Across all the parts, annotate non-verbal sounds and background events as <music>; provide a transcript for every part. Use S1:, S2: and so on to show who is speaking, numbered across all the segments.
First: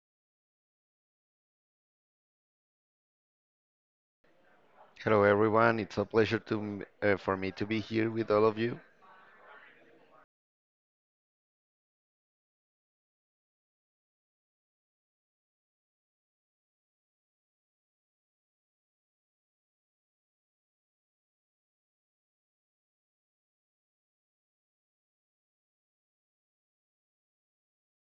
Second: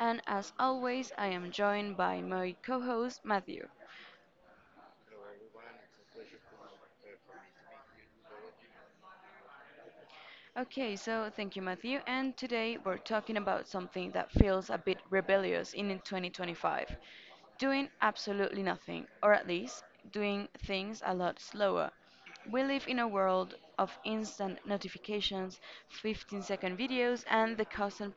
S1: and as always, I am joined by my co host, Matthew.
S2: Hello, everyone. It's a pleasure to for me to be here with all of you.
S1: Okay, so thank you, Matthew. And today we're talking about something that feels a bit rebellious in 2025. Doing absolutely nothing, or at least doing things a lot slower. We live in a world of instant notifications, 15-second videos, and the constant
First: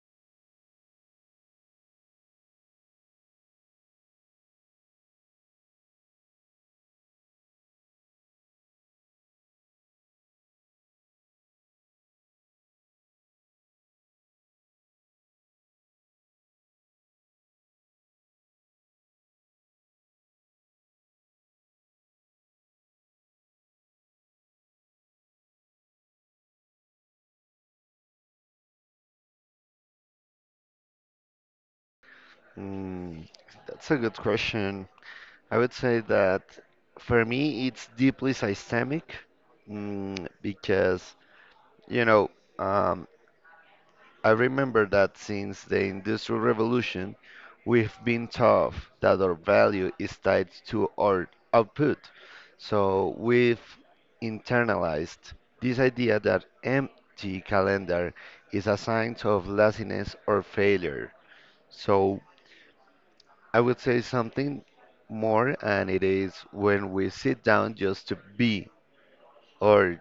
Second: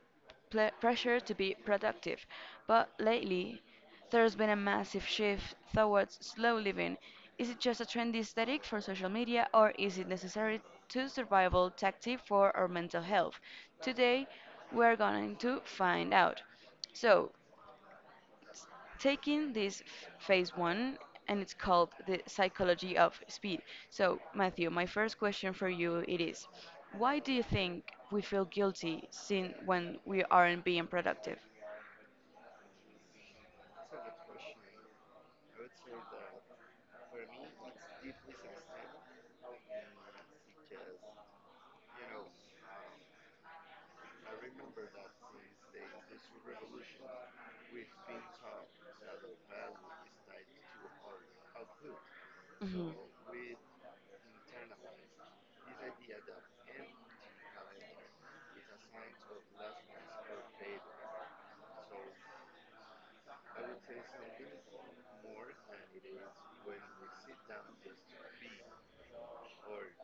S1: pressure to be productive. But lately, there's been a massive shift towards slow living. Is it just a trendy aesthetic for social media, or is it necessary to survival tactic for our mental health? Today, we're going to find out. So, taking this phase one, and it's called the psychology of speed. So Matthew, my first question for you, it is, why do you think we feel guilty sin when we aren't being productive?
S2: Mm, that's a good question. I would say that for me, it's deeply systemic because you know um, I remember that since the Industrial Revolution, we've been taught that our value is tied to our output.
S1: Hmm.
S2: So we've internalized this idea that empty calendar is a sign of laziness or failure. So I would say something more, and it is when we sit down just to be, or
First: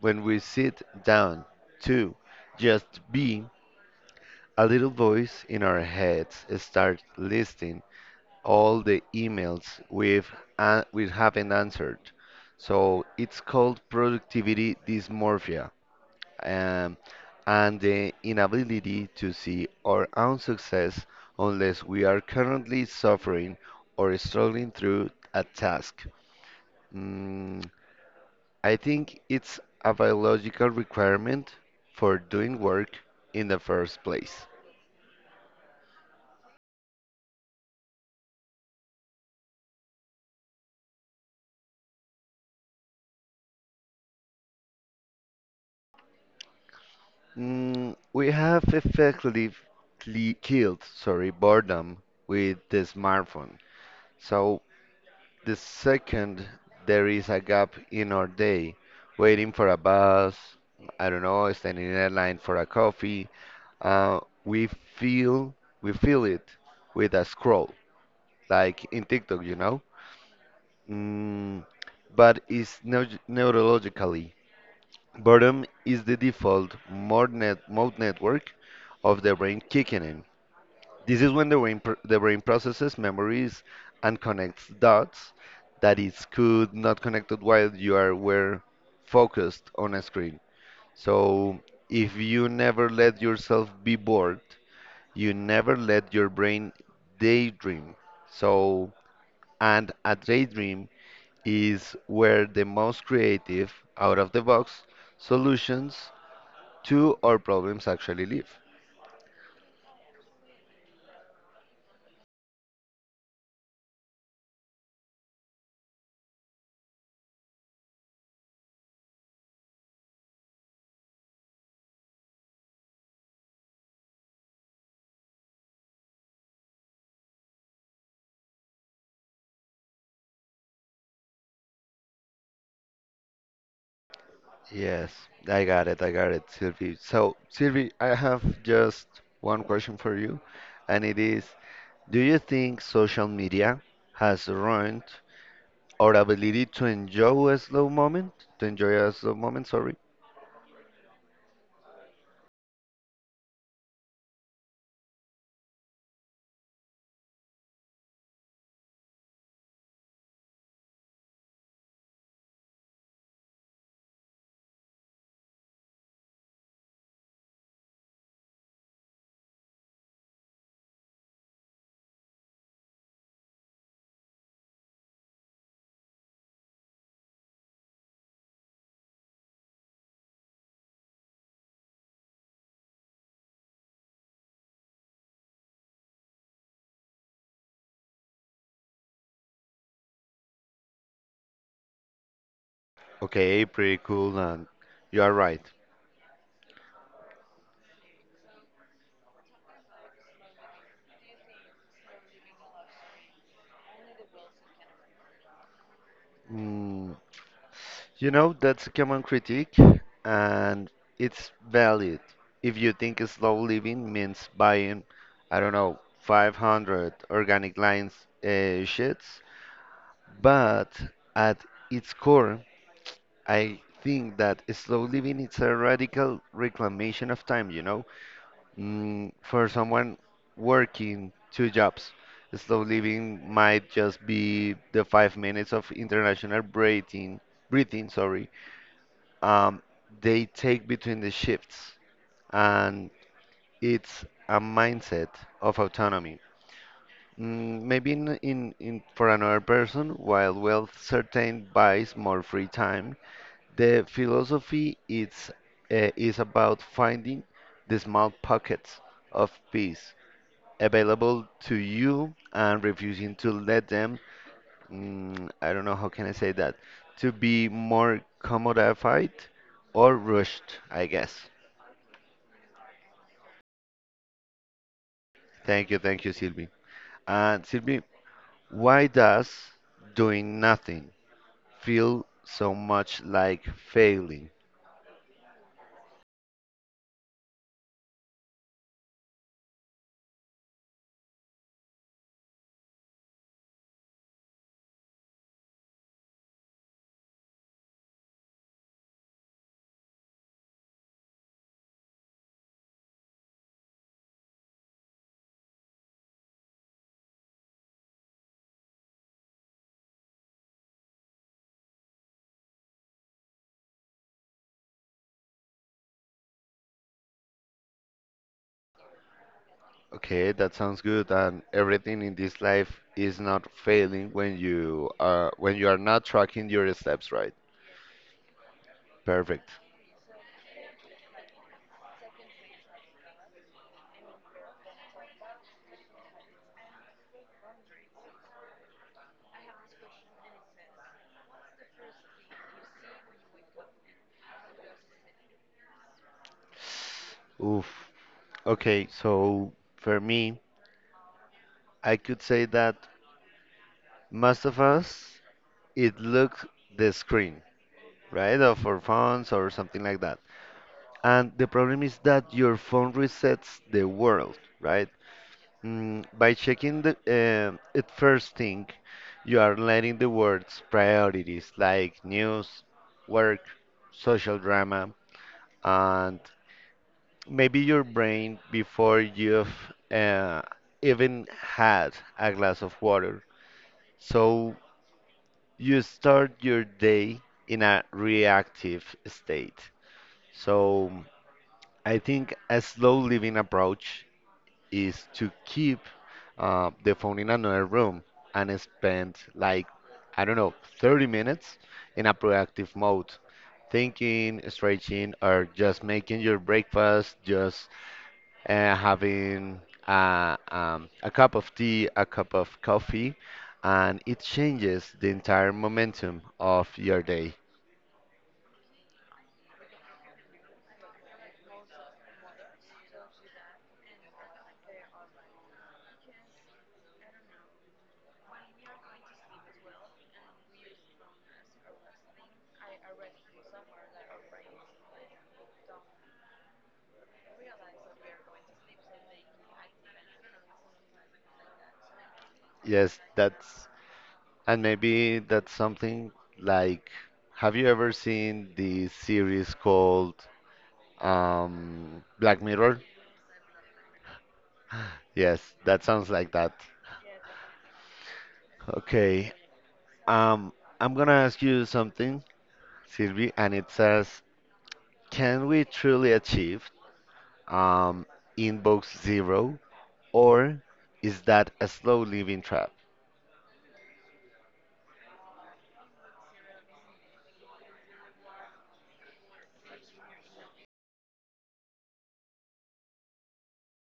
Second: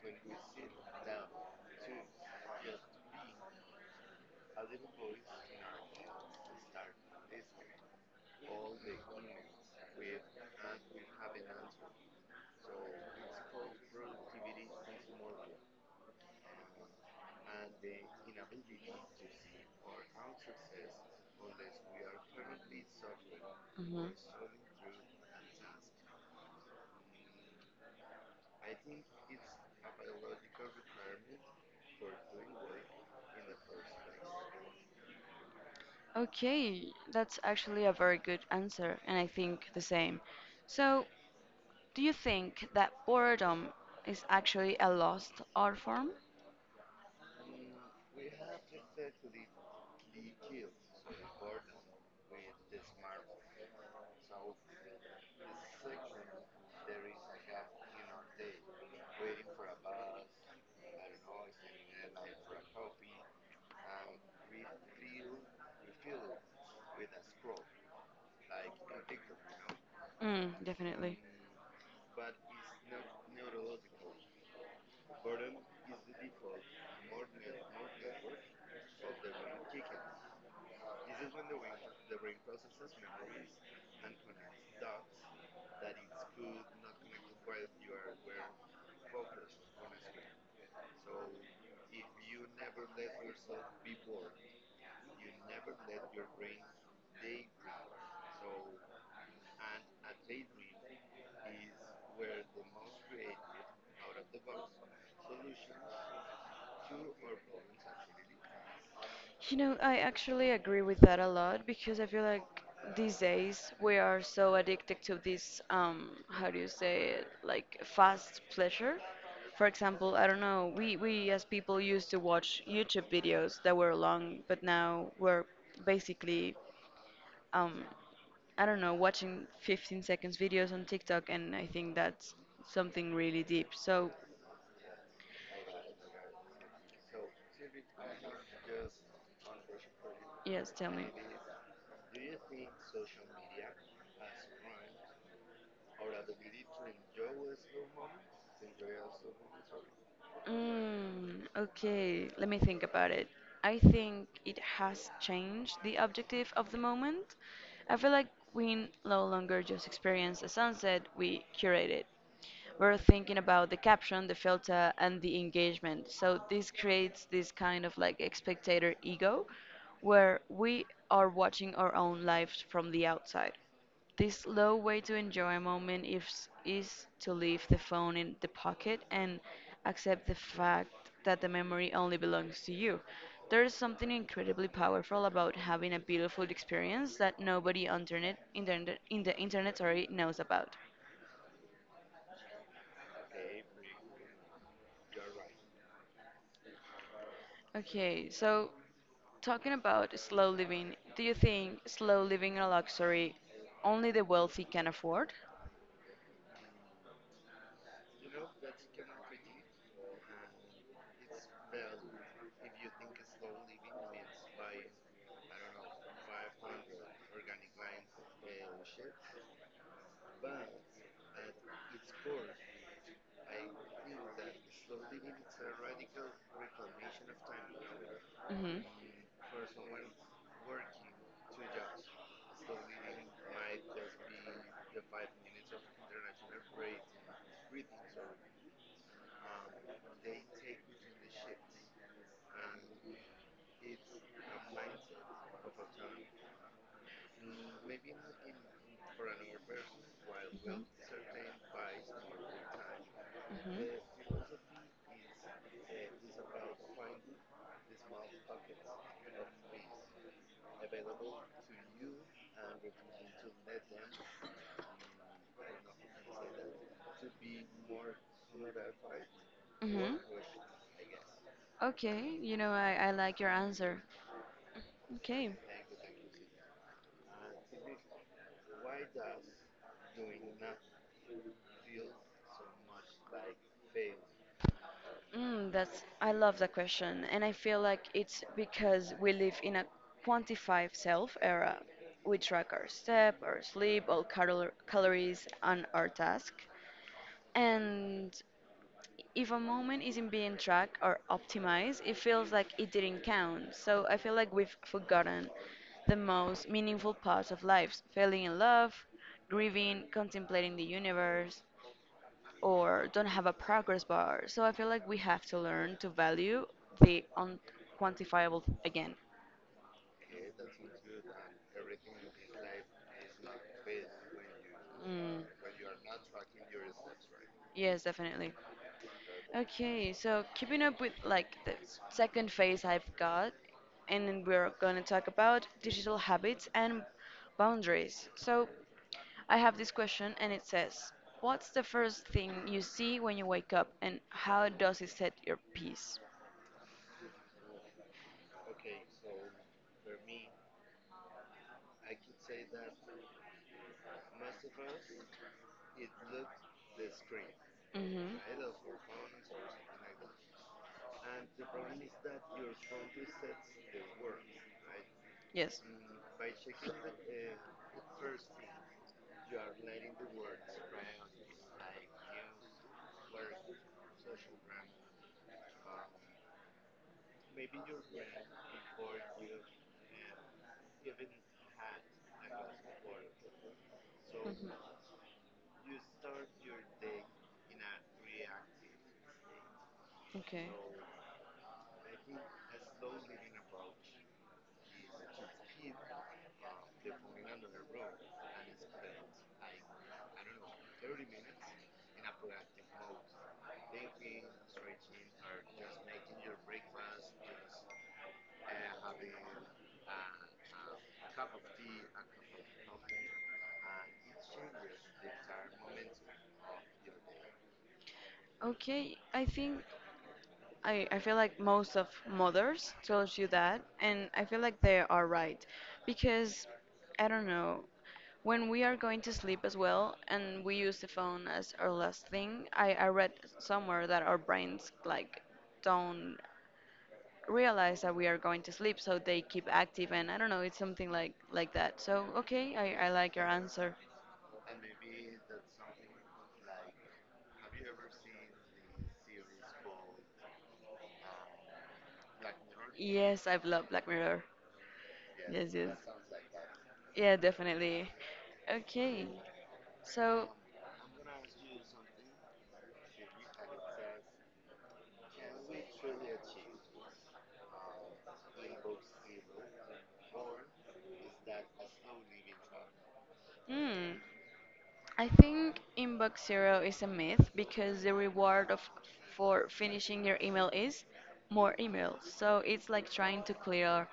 S2: when we sit down to just be, a little voice in our heads starts listing all the emails we haven't answered. So it's called productivity dysmorphia, um, and the inability to see our own success unless we are currently suffering
S1: Hmm.
S2: or struggling through a task. Mm, I think it's a biological requirement for doing work in the first place.
S1: Okay, that's actually a very good answer, and I think the same. So, do you think that boredom is actually a lost art form?
S2: Mm, we have effectively killed, sorry, boredom with the smartphone. So the second there is a gap in our day, waiting for a bus, I don't know, standing in a line for a coffee, uh, we feel we feel it with a scroll, like in TikTok, you know.
S1: Mm, definitely.
S2: Mm, but it's neurologically. Boredom is the default mode network of the brain kicking in. This is when the the brain processes memories and connects dots that is could not connected while you are were focused on a screen. So if you never let yourself be bored, you never let your brain daydream. So and a daydream is where the most creative out of the box solutions to our problems actually live.
S1: You know, I actually agree with that a lot because I feel like these days we are so addicted to this, how do you say it, like fast pleasure. For example, I don't know, we as people used to watch YouTube videos that were long, but now we're basically, um, I don't know, watching 15 seconds videos on TikTok, and I think that's something really deep. So
S2: Yes, I got it, Sylvie. So, Sylvie, I have just one question for you,
S1: yes, tell
S2: and
S1: me.
S2: it is, do you think social media has ruined our ability to enjoy a slow moment? To enjoy a slow moment, sorry.
S1: Mm, okay, let me think about it. I think it has changed the objective of the moment. I feel like we no longer just experience a sunset, we curate it. We're thinking about the caption, the filter, and the engagement. So this creates this kind of like spectator ego where we are watching our own lives from the outside. This low way to enjoy a moment is to leave the phone in the pocket and accept the fact that the memory only belongs to you. There is something incredibly powerful about having a beautiful experience that nobody on internet, internet, in the internet sorry, knows about.
S2: Okay, pretty cool, and you are right.
S1: Okay, so talking about slow living, do you think slow living a luxury only the wealthy can afford?
S2: Mm, You know, that's a common critique, and it's valid. If you think slow living means buying, I don't know, 500 organic lines sheds, but at its core, I think that slow living is a radical reclamation of time, you know,
S1: Hmm.
S2: mm, for someone working two jobs. Slow living might just be the 5 minutes of international breathing, sorry, um, they take between the shifts and it's a mindset of autonomy. Mm, maybe in for another person, while wealth certain buys more free time, the
S1: Hmm.
S2: philosophy it's, uh, is about finding the small pockets of peace available to you and refusing to let them, mm, I don't know how can I say that, to be more commodified or
S1: Hmm.
S2: rushed, I guess.
S1: Okay, you know, I like your answer. Okay,
S2: Thank you, Sylvie. And Sylvie, why does doing nothing feel so much like failing?
S1: mm, that's I love that question, and I feel like it's because we live in a quantified self era. We track our step, our sleep, all calories, and our task. And if a moment isn't being tracked or optimized, it feels like it didn't count. So I feel like we've forgotten the most meaningful parts of life falling in love, grieving, contemplating the universe, or don't have a progress bar. So I feel like we have to learn to value the unquantifiable again.
S2: Okay, that sounds good. And everything in this life is not failing
S1: Mm,
S2: when you are not tracking your steps, right.
S1: yes, definitely.
S2: Perfect.
S1: Okay, so keeping up with like the second phase I've got, and then we're going to talk about digital habits and boundaries. So I have this question, and it says, "What's the first thing you see when you wake up, and how does it set your peace?"
S2: Oof. Okay, so for me, I could say that most of us it looks the screen,
S1: Hmm.
S2: right? Of our phones or something like that. And the problem is that your phone resets the world, right?
S1: Yes.
S2: Mm, by checking the it first thing, you are letting the world's priorities like news, work, social drama, and maybe your brain before you've even had a glass of water. So you start your day in a reactive state.
S1: Okay.
S2: So I think a slow living approach is to keep the phone in another room and spend like, I don't know, 30 minutes in a proactive mode, thinking, stretching, or just making your breakfast, just having a cup of tea, a cup of coffee, and it changes the entire momentum of your day.
S1: Okay, I think I feel like most of mothers tells you that, and I feel like they are right because I don't know when we are going to sleep as well and we use the phone as our last thing. I read somewhere that our brains like don't realize that we are going to sleep, so they keep active, and I don't know, it's something like that. So okay, I
S2: Yes,
S1: like your
S2: that's,
S1: answer.
S2: and maybe that's something like, have you ever seen the series called Black Mirror.
S1: Yes, I've loved Black Mirror.
S2: Yes,
S1: Yes, yes.
S2: that sounds like that.
S1: Yeah, definitely. Okay.
S2: Okay.
S1: So,
S2: Um, I'm gonna ask you something, Sylvie, and it says, can we truly achieve um inbox zero, or is that a slow living trap?
S1: hmm, I think inbox zero is a myth because the reward of for finishing your email is more emails. So it's like trying to clear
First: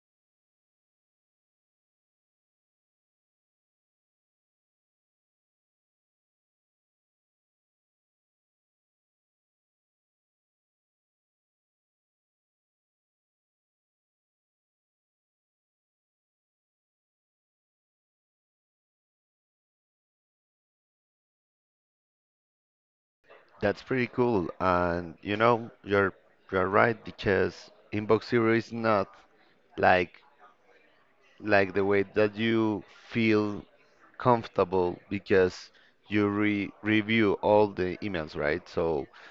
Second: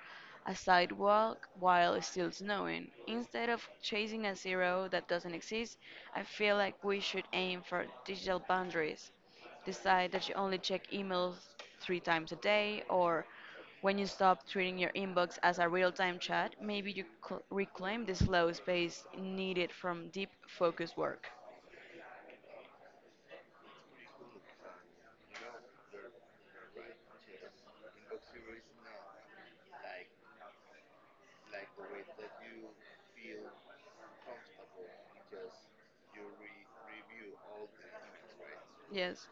S1: a sidewalk while it's still snowing. Instead of chasing a zero that doesn't exist, I feel like we should aim for digital boundaries. Decide that you only check emails three times a day, or when you stop treating your inbox as a real time chat, maybe you reclaim the slow space needed from deep focus work.
S2: That's pretty cool, and you know, you're right because inbox zero is not like like the way that you feel comfortable because you re review all the emails, right? So
S1: Yes.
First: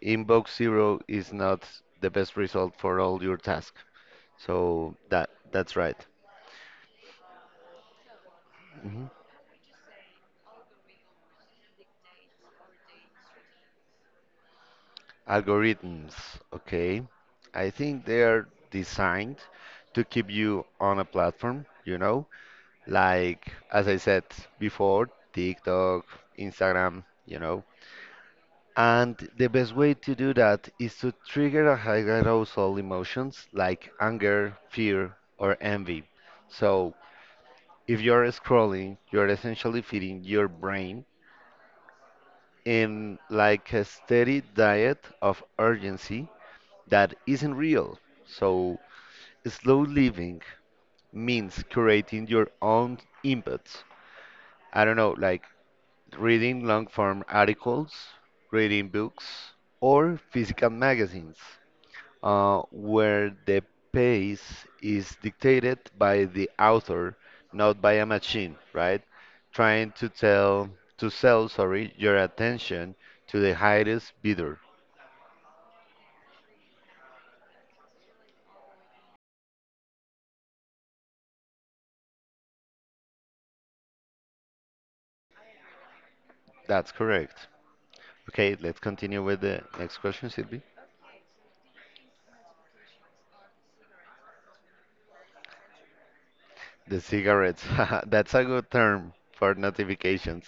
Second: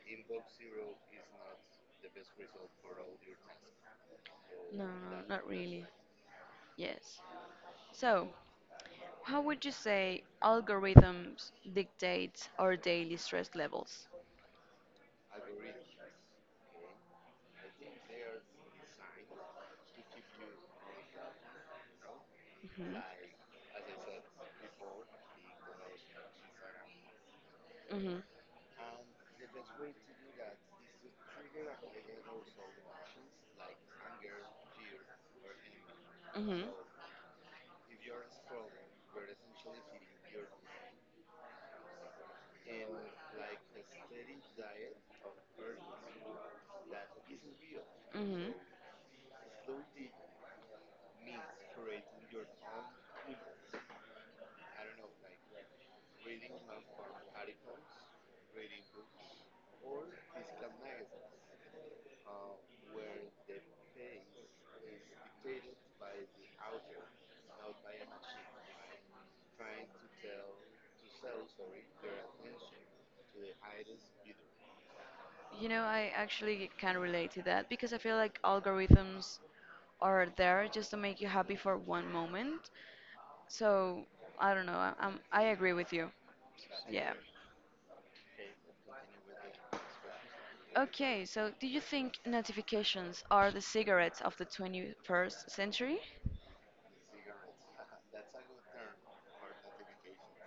S2: inbox zero is not the best result for all your tasks.
S1: No,
S2: So
S1: no, not
S2: that's
S1: really.
S2: right.
S1: Yes. So,
S2: Mhm.
S1: how would you say algorithms dictate our daily stress levels?
S2: Algorithms, okay. I think they are designed to keep you on a platform, you know,
S1: Hmm.
S2: like as I said before, TikTok, Instagram, you know.
S1: Hmm.
S2: And the best way to do that is to trigger a high arousal emotions like anger, fear, or envy.
S1: Hmm.
S2: So if you're scrolling, you're essentially feeding your brain in like a steady diet of urgency that isn't real.
S1: Hmm.
S2: So slow living means creating your own inputs. I don't know, like reading long form articles, reading books, or physical magazines. Where the pace is dictated by the author, not by a machine, right? Trying to tell to sell, sorry, your attention to the highest bidder.
S1: You know, I actually can relate to that because I feel like algorithms are there just to make you happy for one moment. So I don't know. I agree with you.
S2: That's
S1: Yeah.
S2: correct. Okay, let's continue with the next question, Sylvie.
S1: Okay, so do you think notifications are the cigarettes of the 21st century?
S2: The cigarettes. <laughs> That's a good term for notifications.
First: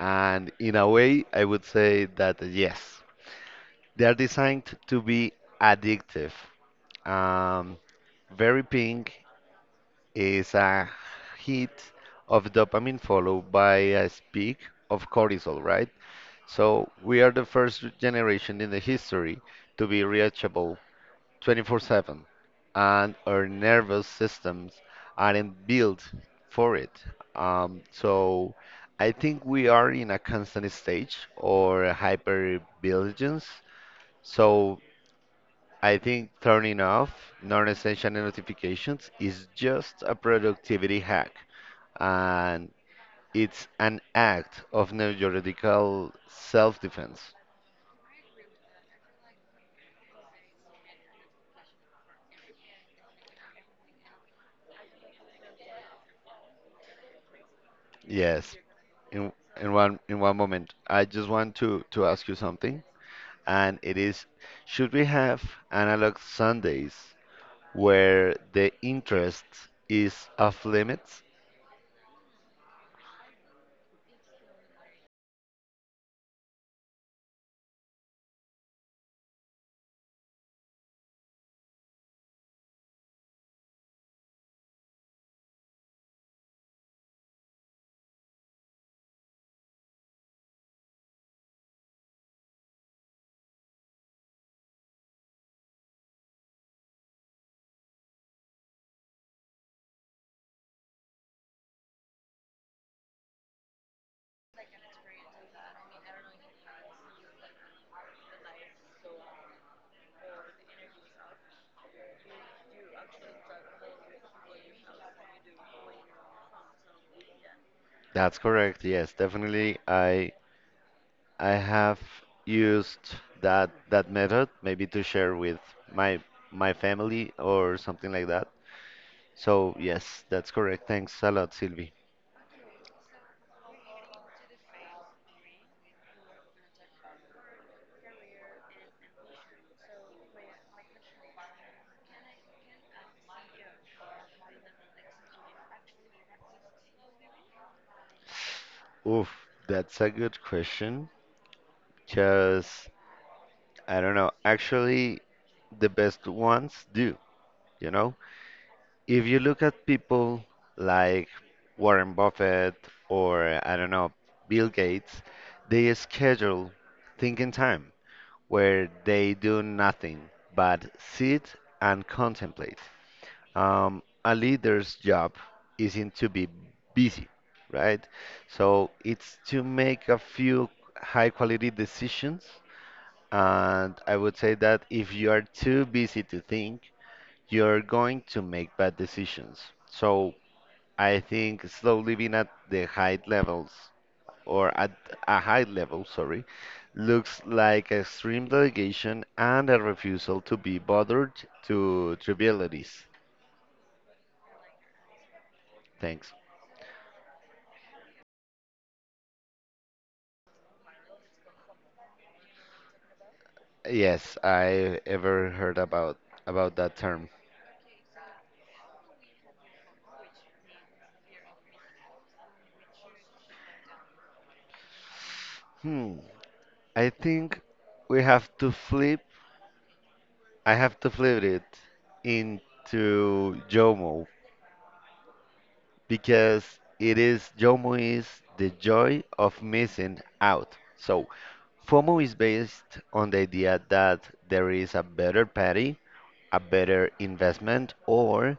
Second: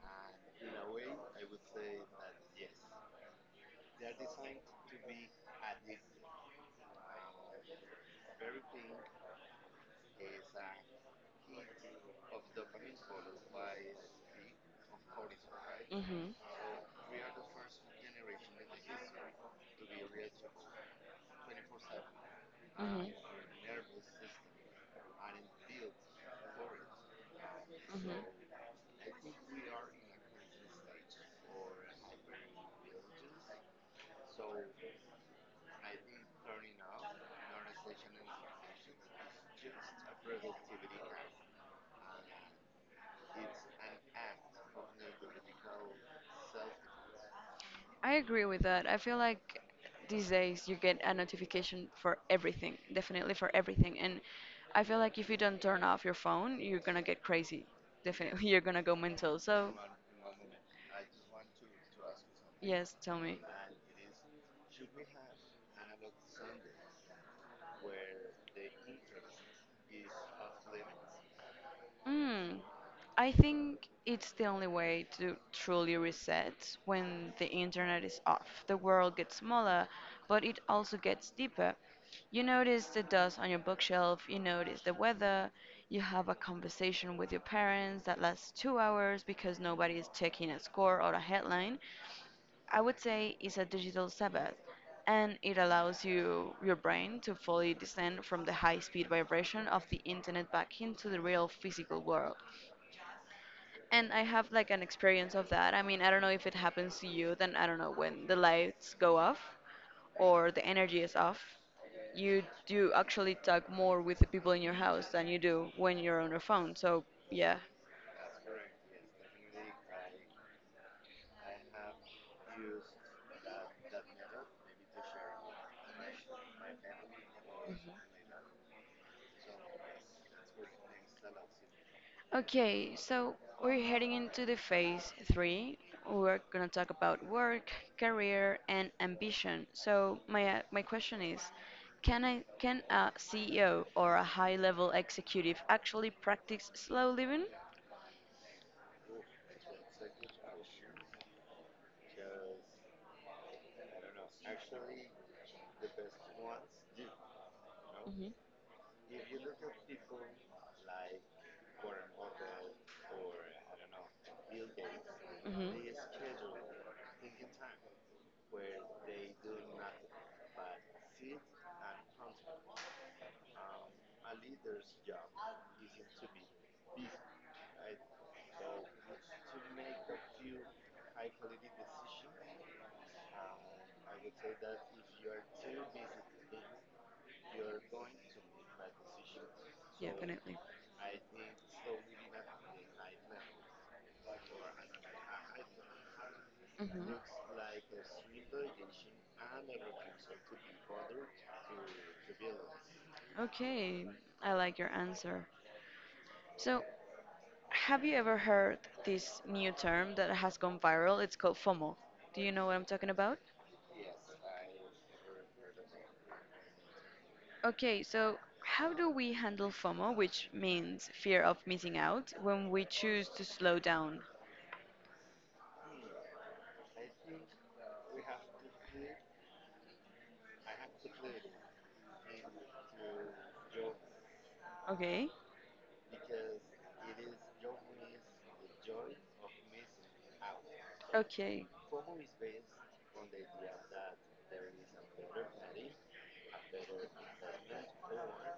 S2: And in a way, I would say that yes, they are designed to be addictive. Um, Very pink is a hit of dopamine followed by a peak of cortisol, right?
S1: Mhm.
S2: So we are the first generation in the history to be reachable 24/7,
S1: Mhm. Mhm.
S2: and our nervous systems aren't built for it.
S1: Mhm.
S2: So I think we are in a constant stage or hypervigilance. So I think turning off non-essential notifications is just a productivity hack and it's an act of neurological self-defense.
S1: I agree with that. I feel like these days you get a notification for everything, definitely for everything. And I feel like if you don't turn off your phone, you're gonna get crazy. Definitely, <laughs>
S2: Yes,
S1: you're gonna go
S2: in
S1: mental. So,
S2: in one moment, I just want to ask you something,
S1: yes, tell me.
S2: and it is, should we have analog Sundays where the interest is off limits?
S1: Mm, I think it's the only way to truly reset when the internet is off. The world gets smaller, but it also gets deeper. You notice the dust on your bookshelf, you notice the weather, you have a conversation with your parents that lasts 2 hours because nobody is checking a score or a headline. I would say it's a digital Sabbath, and it allows you your brain to fully descend from the high-speed vibration of the internet back into the real physical world. And I have like an experience of that. I mean, I don't know if it happens to you, then I don't know when the lights go off or the energy is off. You do actually talk more with the people in your house than you do when you're on your phone. So, yeah.
S2: That's correct. Yes, definitely. I have used that method maybe to share with my my family or something like that. So, yes, that's correct. Thanks a lot, Sylvie.
S1: Okay, so we're heading into the phase three. We're gonna talk about work, career, and ambition. So my my question is, can a CEO or a high-level executive actually practice slow living?
S2: Oof, that's a good question. Because, I don't know, actually, the best ones do, you know?
S1: Hmm.
S2: If you look at people like Warren Buffett or, I don't know, Bill Gates,
S1: Hmm.
S2: they schedule thinking time where they do nothing but sit and contemplate. A leader's job isn't to be busy, right? So it's to make a few high quality decisions. And I would say that if you are too busy to think, you're going to make bad decisions. So
S1: Definitely.
S2: I think slowly being at the high levels or at a high level, sorry,
S1: Hmm.
S2: looks like extreme delegation and a refusal to be bothered to trivialities.
S1: Okay, I like your answer.
S2: Thanks.
S1: So, have you ever heard this new term that has gone viral? It's called FOMO. Do you know what I'm talking about?
S2: Yes, I ever heard about that term.
S1: Okay, so how do we handle FOMO, which means fear of missing out, when we choose to slow down?
S2: Hmm. I think we have to flip. I have to flip it into JOMO
S1: Okay.
S2: because it is JOMO is the joy of missing out. So
S1: Okay.
S2: FOMO is based on the idea that there is a better party a better investment or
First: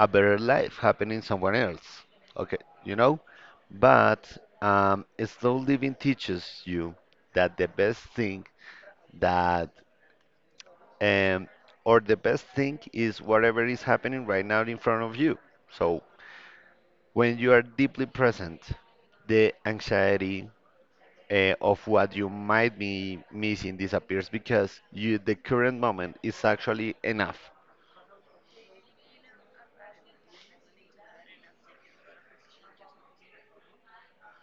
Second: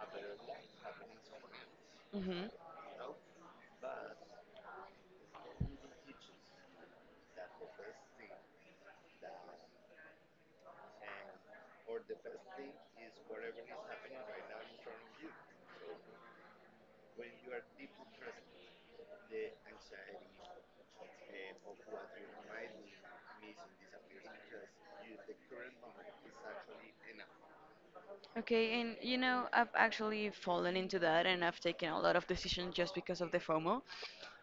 S2: a better life happening somewhere else.
S1: Hmm.
S2: Okay, you know? But slow living teaches you that the best thing that, um, or the best thing is whatever is happening right now in front of you. So when you are deeply present, the anxiety of what you might be missing disappears because you the current moment is actually enough.
S1: Okay, and you know, I've actually fallen into that and I've taken a lot of decisions just because of the FOMO.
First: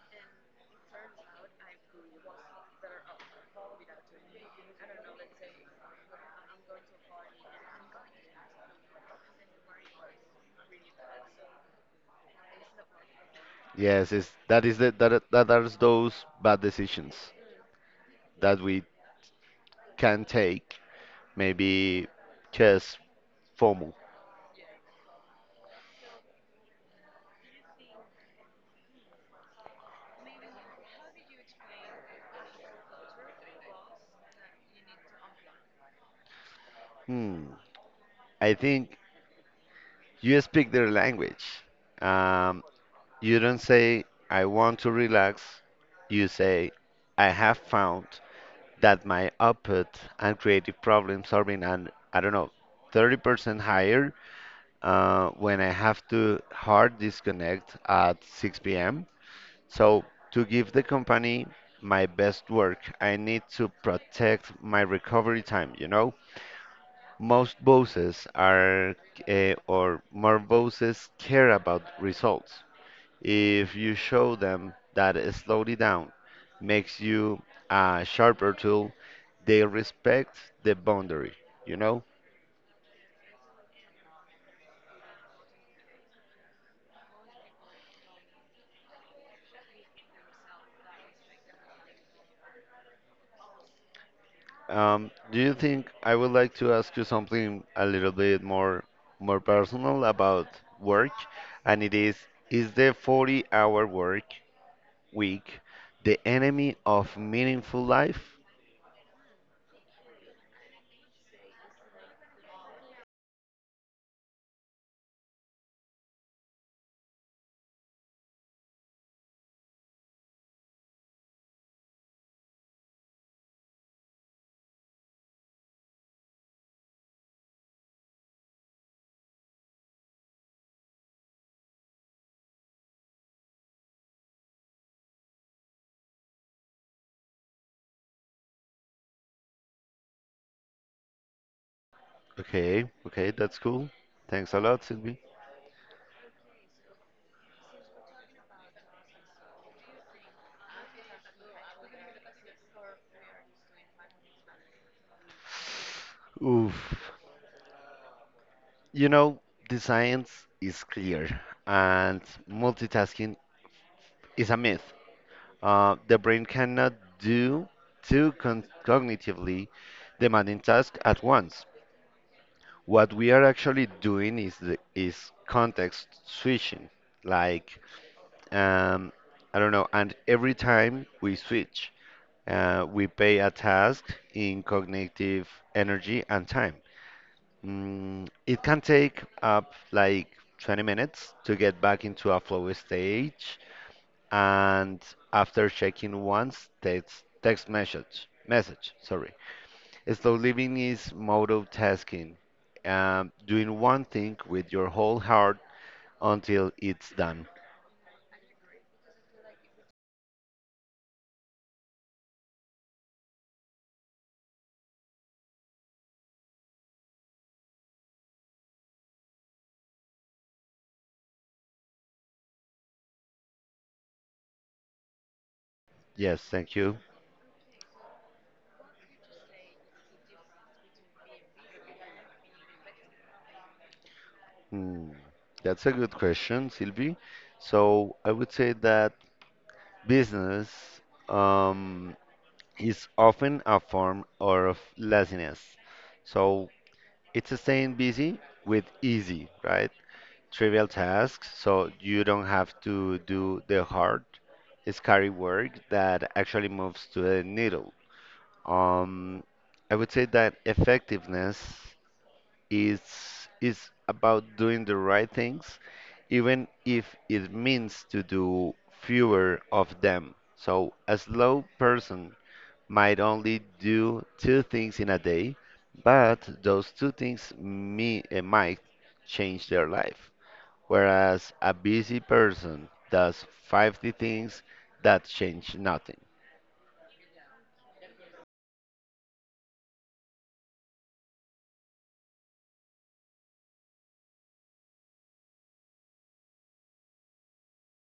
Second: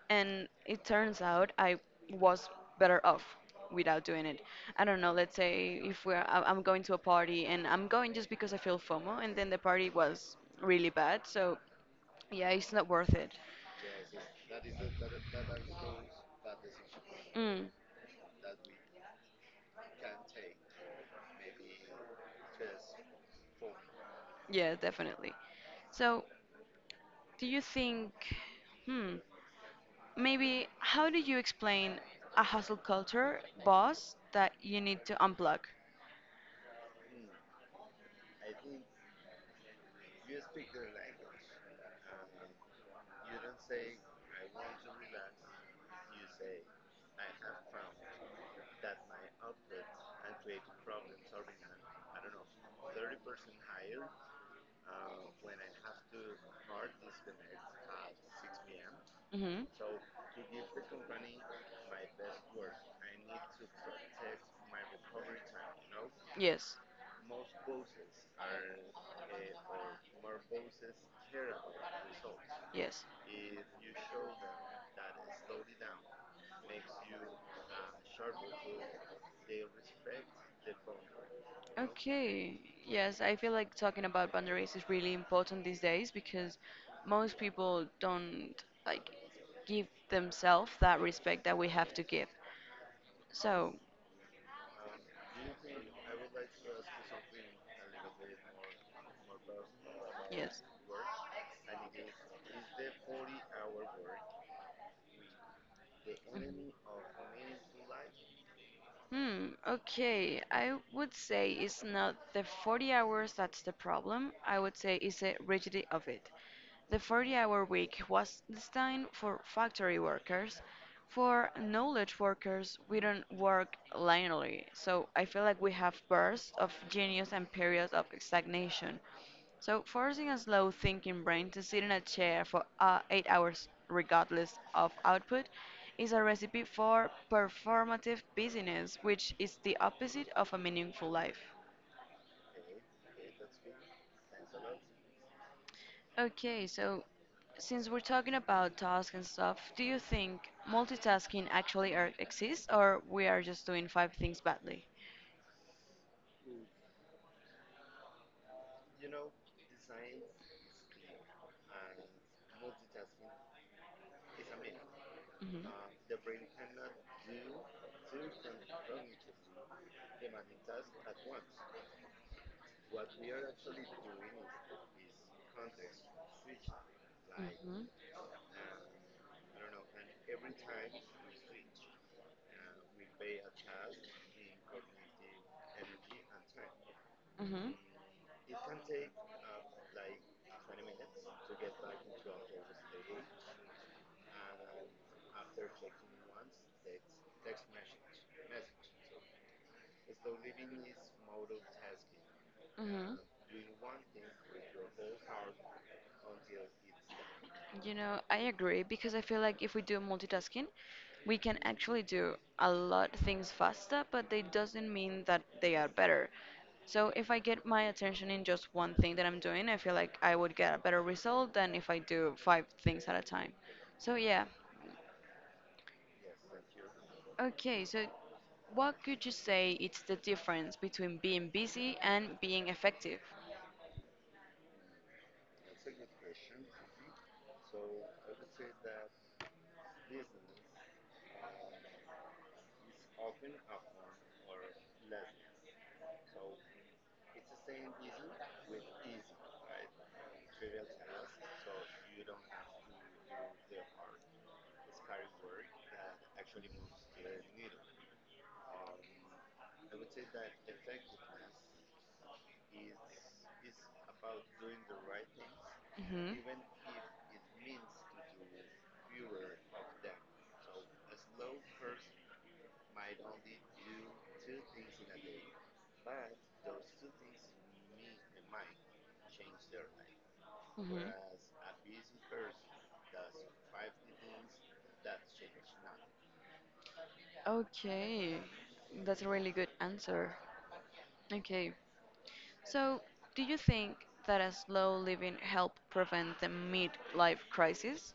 S1: And it turns out I was better off without doing it. I don't know, let's say if I'm going to a party and I'm going just because I feel FOMO and then the party was really bad. So, yeah, it's not worth it.
S2: Yes, it's, that is the, that, that are those bad decisions
S1: Mm,
S2: that we can take. Maybe just FOMO.
S1: yeah, definitely. So, do you think, hmm, maybe how do you explain a hustle culture boss that you need to unplug?
S2: Hmm. I think you speak their language. Um, you don't say, I want to relax. You say, I have found that my output and creative problem solving and I don't know, 30% higher when I have to hard disconnect at 6 p.m.
S1: Hmm.
S2: So, to give the company my best work, I need to protect my recovery time, you know?
S1: Yes,
S2: Most bosses are, or more bosses care about results.
S1: yes.
S2: If you show them that slowly down makes you a sharper tool, they respect the boundary, you know?
S1: Okay. Yes, I feel like talking about boundaries is really important these days because most people don't like give themselves that respect that we have to give. So,
S2: Do you think I would like to ask you something a little bit more personal about
S1: yes.
S2: work? And it is the 40-hour work week the enemy of meaningful life?
S1: Hmm, okay. I would say it's not the 40 hours that's the problem. I would say it's the rigidity of it. The 40-hour week was designed for factory workers, for knowledge workers. We don't work linearly, so I feel like we have bursts of genius and periods of stagnation. So forcing a slow thinking brain to sit in a chair for 8 hours regardless of output is a recipe for performative busyness, which is the opposite of a meaningful life.
S2: Okay, that's cool. Thanks a lot, Sylvie.
S1: Okay, so since we're talking about tasks and stuff, do you think multitasking actually exists or we are just doing five things badly?
S2: Oof. You know, the science is clear and multitasking is a myth.
S1: Hmm.
S2: The brain cannot do cognitively demanding tasks at once. What we are actually doing is context switching. Like um, I don't know, and every time we switch, we pay a task in cognitive energy and time.
S1: Hmm.
S2: Mm, it can take up like 20 minutes to get back into a flow stage and after checking once, text message. Sorry, slow living is multitasking,
S1: Hmm. Hmm.
S2: doing one thing with your whole heart until it's done.
S1: You know, I agree because I feel like if we do multitasking, we can actually do a lot things faster, but they doesn't mean that they are better. So if I get my attention in just one thing that I'm doing, I feel like I would get a better result than if I do five things at a time. So yeah.
S2: Yes, thank you.
S1: Okay, so what could you say it's the difference between being busy and being effective?
S2: Hmm, that's a good question, Sylvie. So I would say that business um, is often a form or of laziness. So it's staying busy with easy, right? Trivial tasks, so you don't have to do the hard, scary work that actually moves to the needle. Um, I would say that effectiveness. It's about doing the right things,
S1: Mhm.
S2: even if it means to do fewer of them. So a slow person might only do two things in a day, but those two things might change their life.
S1: Mhm.
S2: Whereas a busy person does 50 things that change nothing.
S1: Okay, that's a really good answer. Okay, so do you think that a slow living help prevent the midlife crisis?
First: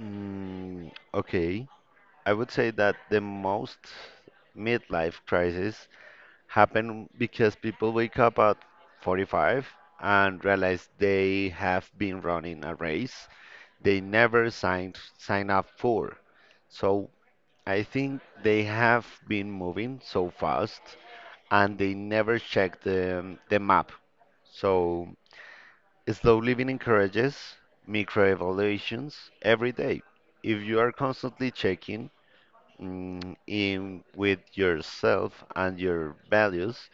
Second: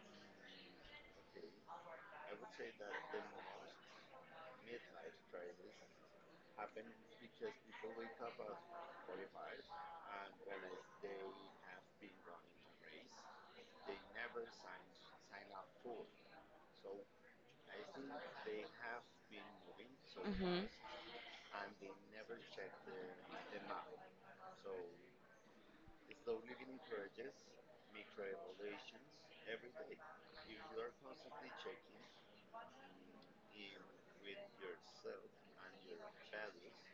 S2: Okay, I would say that the most midlife crisis happen because people wake up at 45 and realize they have been running a race they never sign up for. So I think they have been moving so
S1: Mhm.
S2: fast and they never check the map. So slow living encourages microevaluations every day. If you are constantly checking in with yourself and your values,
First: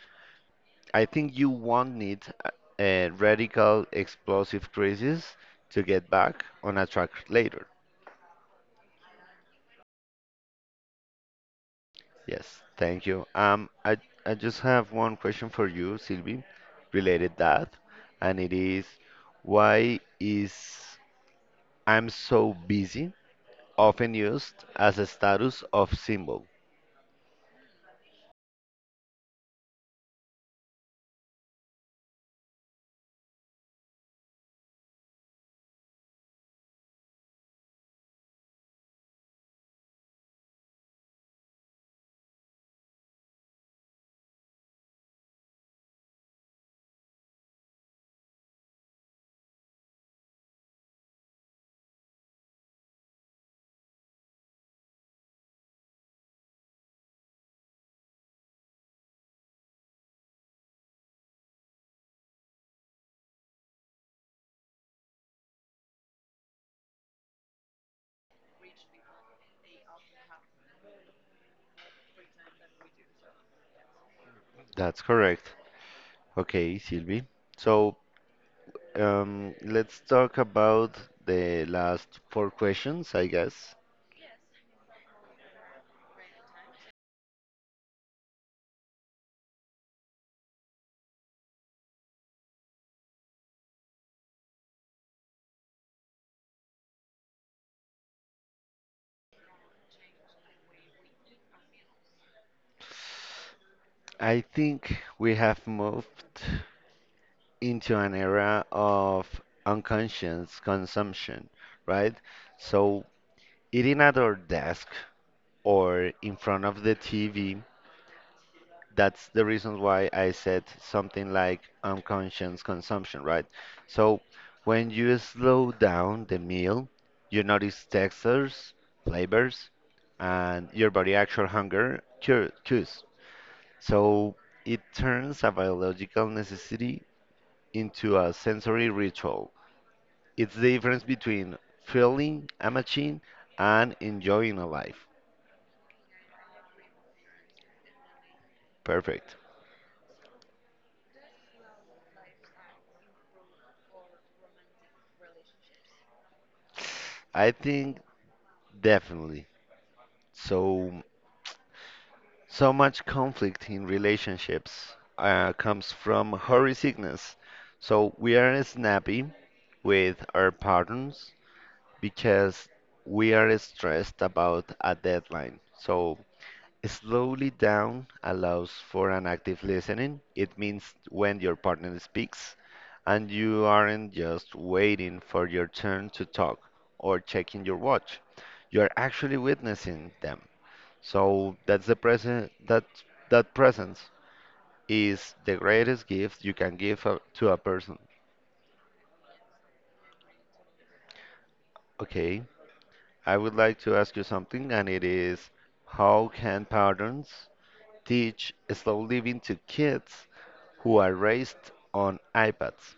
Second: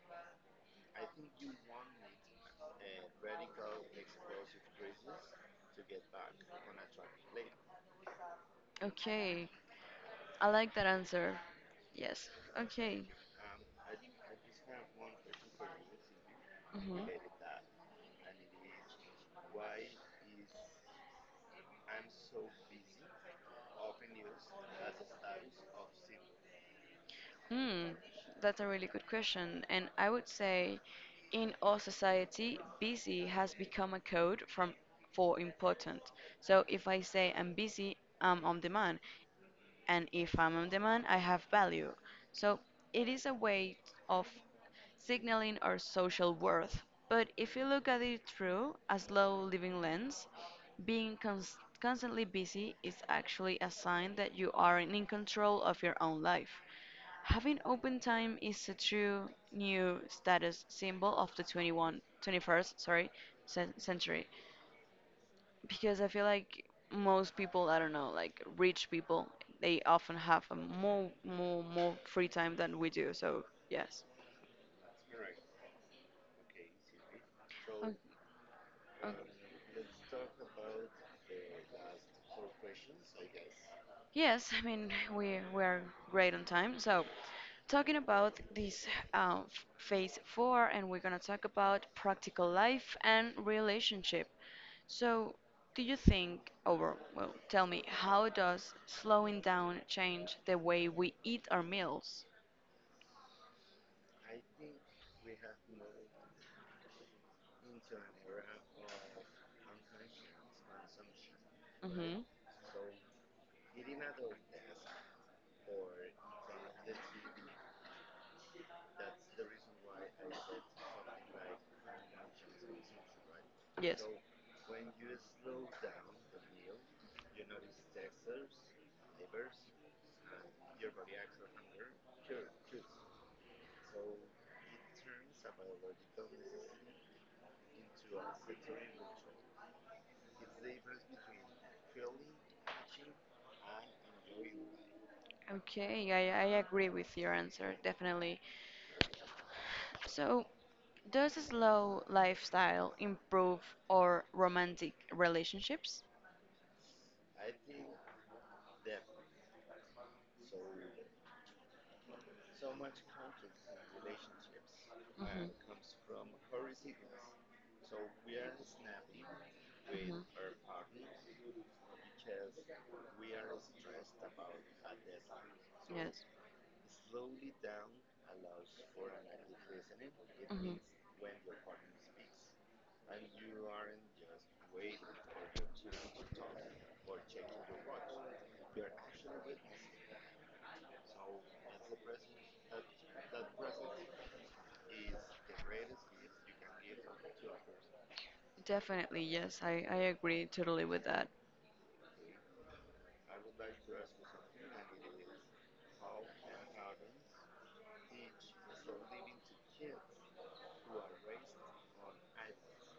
S2: I think you won't need a radical explosive crisis to get back on a track later.
S1: Okay, I like that answer. Yes.
S2: Yes,
S1: Okay.
S2: thank you. I just have one question for you, Sylvie,
S1: Mhm.
S2: related that, and it is why is I'm so busy often used as a status of symbol.
S1: Hmm, that's a really good question. And I would say in our society, busy has become a code from for important. So if I say I'm busy, I'm on demand. And if I'm on demand, I have value. So it is a way of signaling our social worth. But if you look at it through a slow living lens, being constantly busy is actually a sign that you aren't in control of your own life. Having open time is a true new status symbol of the 20 one 21st sorry, century. Because I feel like most people, I don't know, like rich people, they often have a more, more free time than we do. So, yes.
S2: That's correct. Okay, Sylvie.
S1: O-
S2: So
S1: o-
S2: let's talk about the last four questions, I guess.
S1: Yes, I mean we are great on time. So, talking about this phase four, and we're gonna talk about practical life and relationship. So, do you think, or well, tell me, how does slowing down change the way we eat our meals?
S2: I think we have moved into an era of unconscious consumption, right?
S1: Mm-hmm.
S2: So eating at our desk or in front of the TV, that's the reason why I said something like unconscious consumption, right?
S1: Yes.
S2: So when you slow down the meal, you notice textures, flavors, and your body actual hunger cues. So it turns a biological necessity into a sensory ritual. It's the difference between filling a machine and enjoying a life.
S1: Okay, I agree with your answer, definitely.
S2: Perfect.
S1: So, does a slow lifestyle improve our romantic relationships?
S2: I think definitely. So so much conflict in relationships
S1: Mm-hmm.
S2: comes from hurry sickness. So we are snappy with our
S1: Mm-hmm.
S2: partners because we are stressed about a deadline.
S1: Yes.
S2: So slowly down allows for an active listening. It
S1: Mm-hmm.
S2: means when your partner speaks and you aren't just waiting for your turn to talk or checking your watch. You're actually witnessing them. So that's the present that that presence is the greatest gift you can give a, to a person.
S1: Definitely, yes. I agree totally with that.
S2: Okay, I would like to ask you something, and it is how can parents teach slow living to kids who are raised on iPads?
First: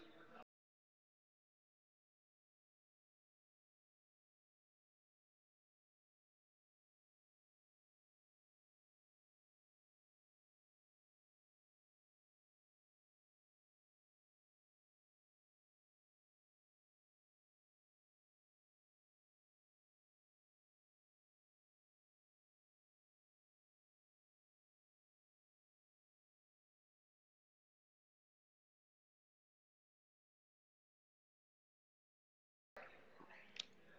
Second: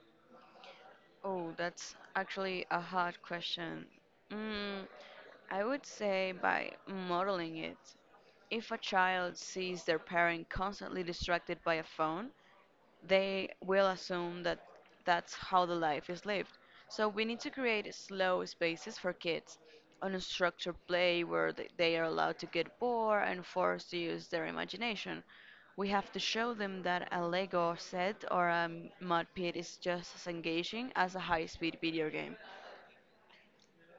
S1: Oh, that's actually a hard question. Mm, I would say by modeling it. If a child sees their parent constantly distracted by a phone, they will assume that that's how the life is lived. So we need to create slow spaces for kids, unstructured play where they are allowed to get bored and forced to use their imagination. We have to show them that a Lego set or a mud pit is just as engaging as a high-speed video game.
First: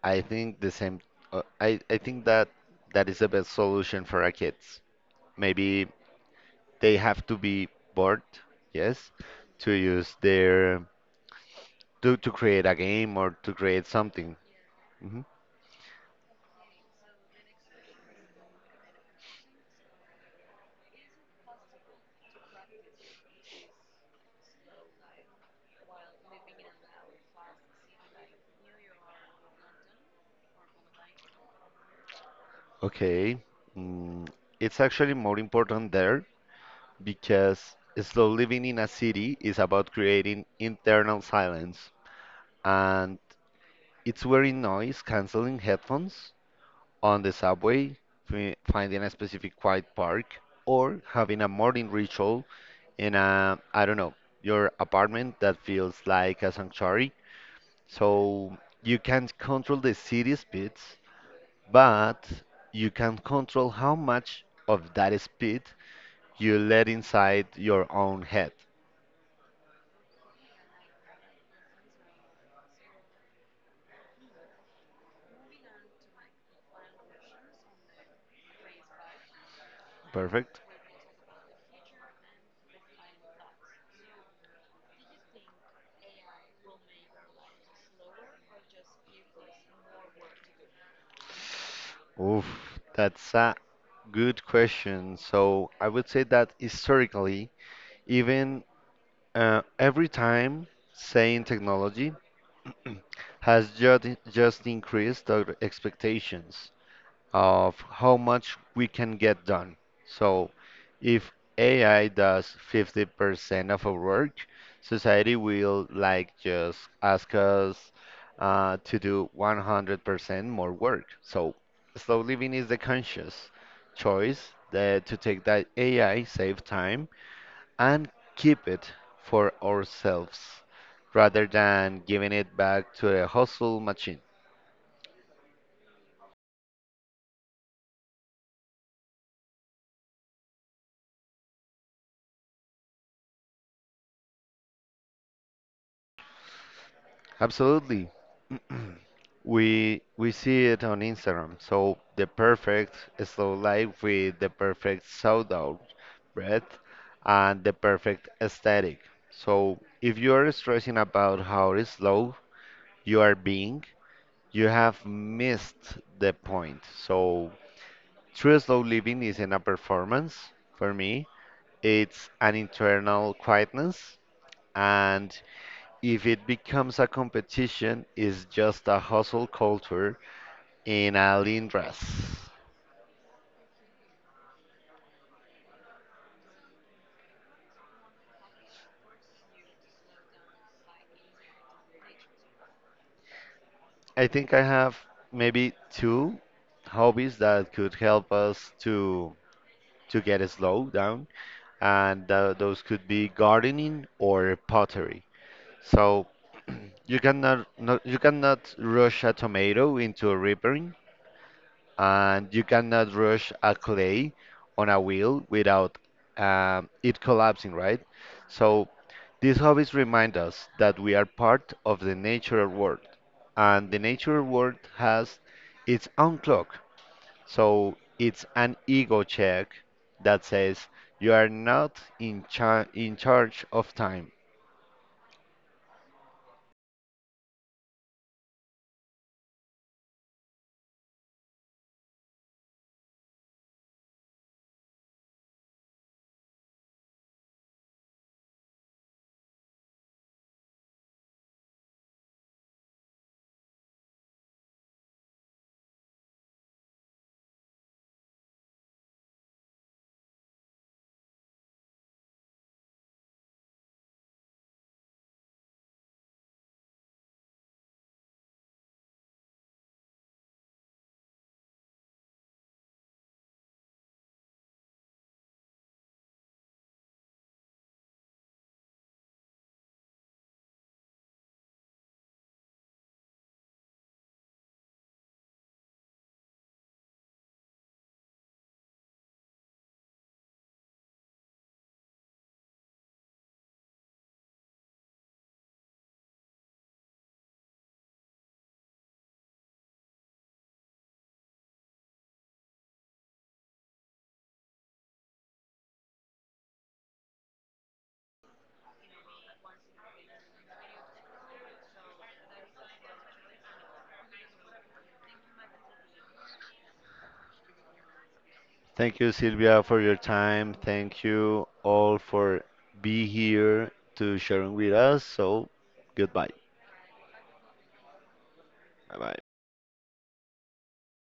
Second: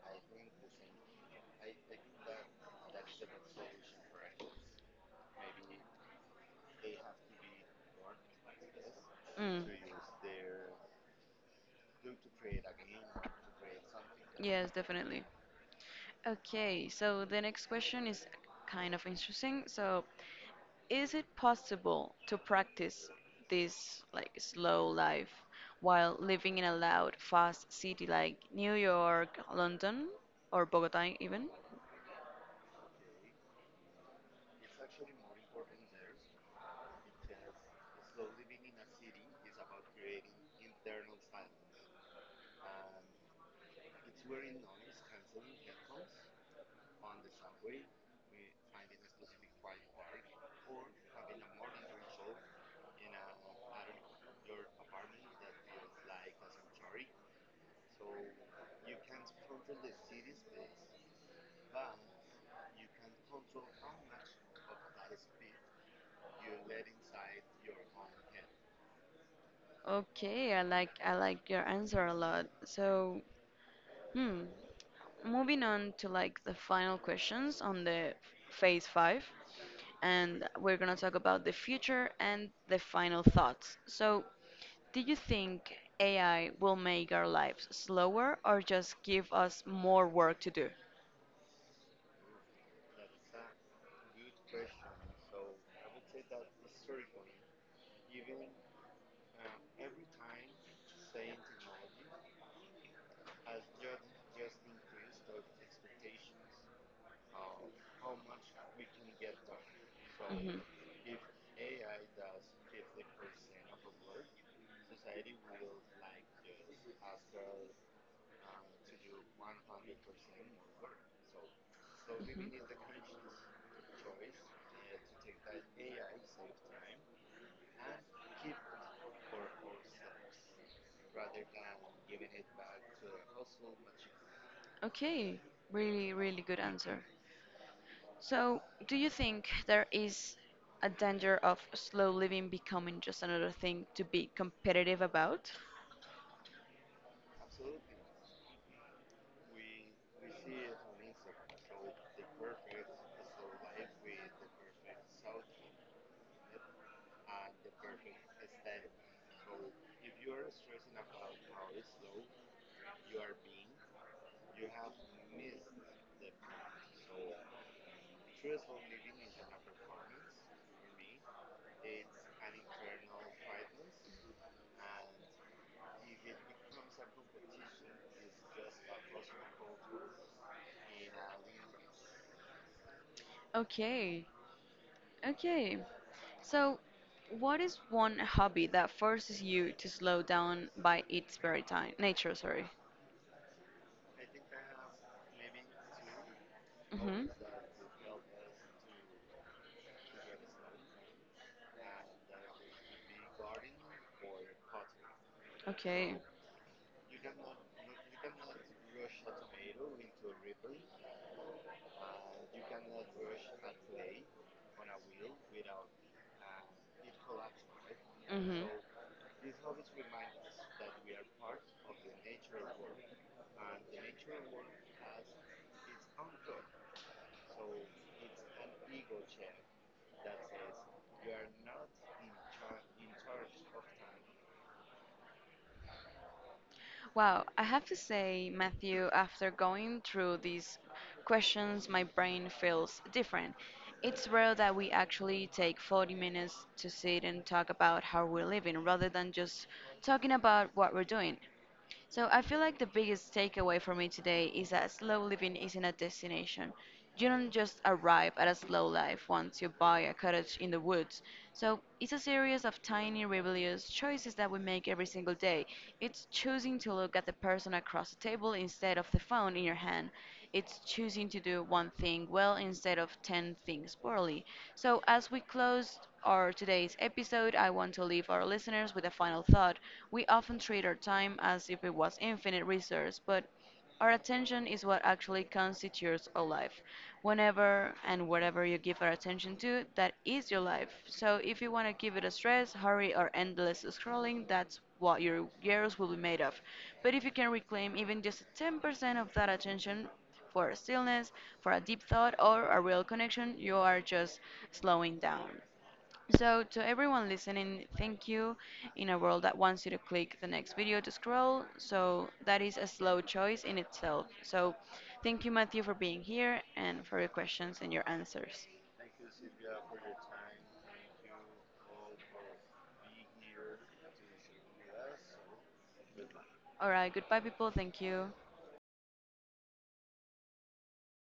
S2: I think the same. I think that that is the best solution for our kids. Maybe they have to be bored, yes,
S1: Mm.
S2: to use their to create a game or to create something.
S1: Yes, definitely.
S2: Mhm.
S1: Okay, so the next question is kind of interesting. So, is it possible to practice this like slow life while living in a loud, fast city like New York, London, or Bogota even?
S2: Okay, mm, it's actually more important there because slow living in a city is about creating internal silence, and it's wearing noise canceling headphones on the subway, finding a specific quiet park, or having a morning ritual in a I don't know your apartment that feels like a sanctuary. So you can't control the city speeds, but you can control how much of that speed you let inside your own head.
S1: Okay, I like your answer a lot. So, hmm, moving on to like the final questions on the phase five, and
S2: Perfect?
S1: we're gonna talk about the future and the final thoughts. So, do you think AI will make our lives slower or just give us more work to do?
S2: Oof, that's a good question. So I would say that historically, even every time saying technology <clears throat> has just increased our expectations of how much we can get done. So
S1: hmm
S2: if AI does 50% of our work, society will like just ask us to do 100% more work. So slow living is the conscious choice that to take that AI, save time, and keep it for ourselves rather than giving it back to a hustle machine.
S1: Okay, really, really good answer. So, do you think there is a danger of slow living becoming just another thing to be competitive about?
S2: Absolutely. We see it on Instagram. So the perfect slow life with the perfect sound out breath and the perfect aesthetic. So if you are stressing about how slow you are being, you have missed the point. So true slow living isn't a performance for me. It's an internal quietness and if it becomes a competition, it's just a hustle culture in Alindras.
S1: Okay, okay. So, what is one hobby that forces you to slow down by its very time? Nature, sorry.
S2: I think I have maybe two
S1: hmm
S2: hobbies that could help us to get slow down, and those could be gardening or pottery.
S1: Okay.
S2: So you cannot not, you cannot rush a tomato into a ripening, and you cannot rush a clay on a wheel without it collapsing, right?
S1: hmm
S2: So these hobbies remind us that we are part of the natural world, and the natural world has its own clock. So it's an ego check that says you are not in, in charge of time.
S1: Wow, I have to say, Matthew, after going through these questions, my brain feels different. It's rare that we actually take 40 minutes to sit and talk about how we're living rather than just talking about what we're doing. So I feel like the biggest takeaway for me today is that slow living isn't a destination. You don't just arrive at a slow life once you buy a cottage in the woods. So it's a series of tiny rebellious choices that we make every single day. It's choosing to look at the person across the table instead of the phone in your hand. It's choosing to do one thing well instead of 10 things poorly. So as we close our today's episode, I want to leave our listeners with a final thought. We often treat our time as if it was infinite resource, but our attention is what actually constitutes our life. Whenever and whatever you give our attention to, that is your life. So if you want to give it a stress, hurry, or endless scrolling, that's what your years will be made of. But if you can reclaim even just 10% of that attention for stillness, for a deep thought, or a real connection, you are just slowing down. So, to everyone listening, thank you. In a world that wants you to click the next video to scroll, so that is a slow choice in itself. So, thank you, Matthew, for being here and for your questions and your answers.
S2: Thank you, Silvia, for your time. Thank you all for being here to sharing with us. So, goodbye.
S1: All right, goodbye, people. Thank you.
S2: Bye bye.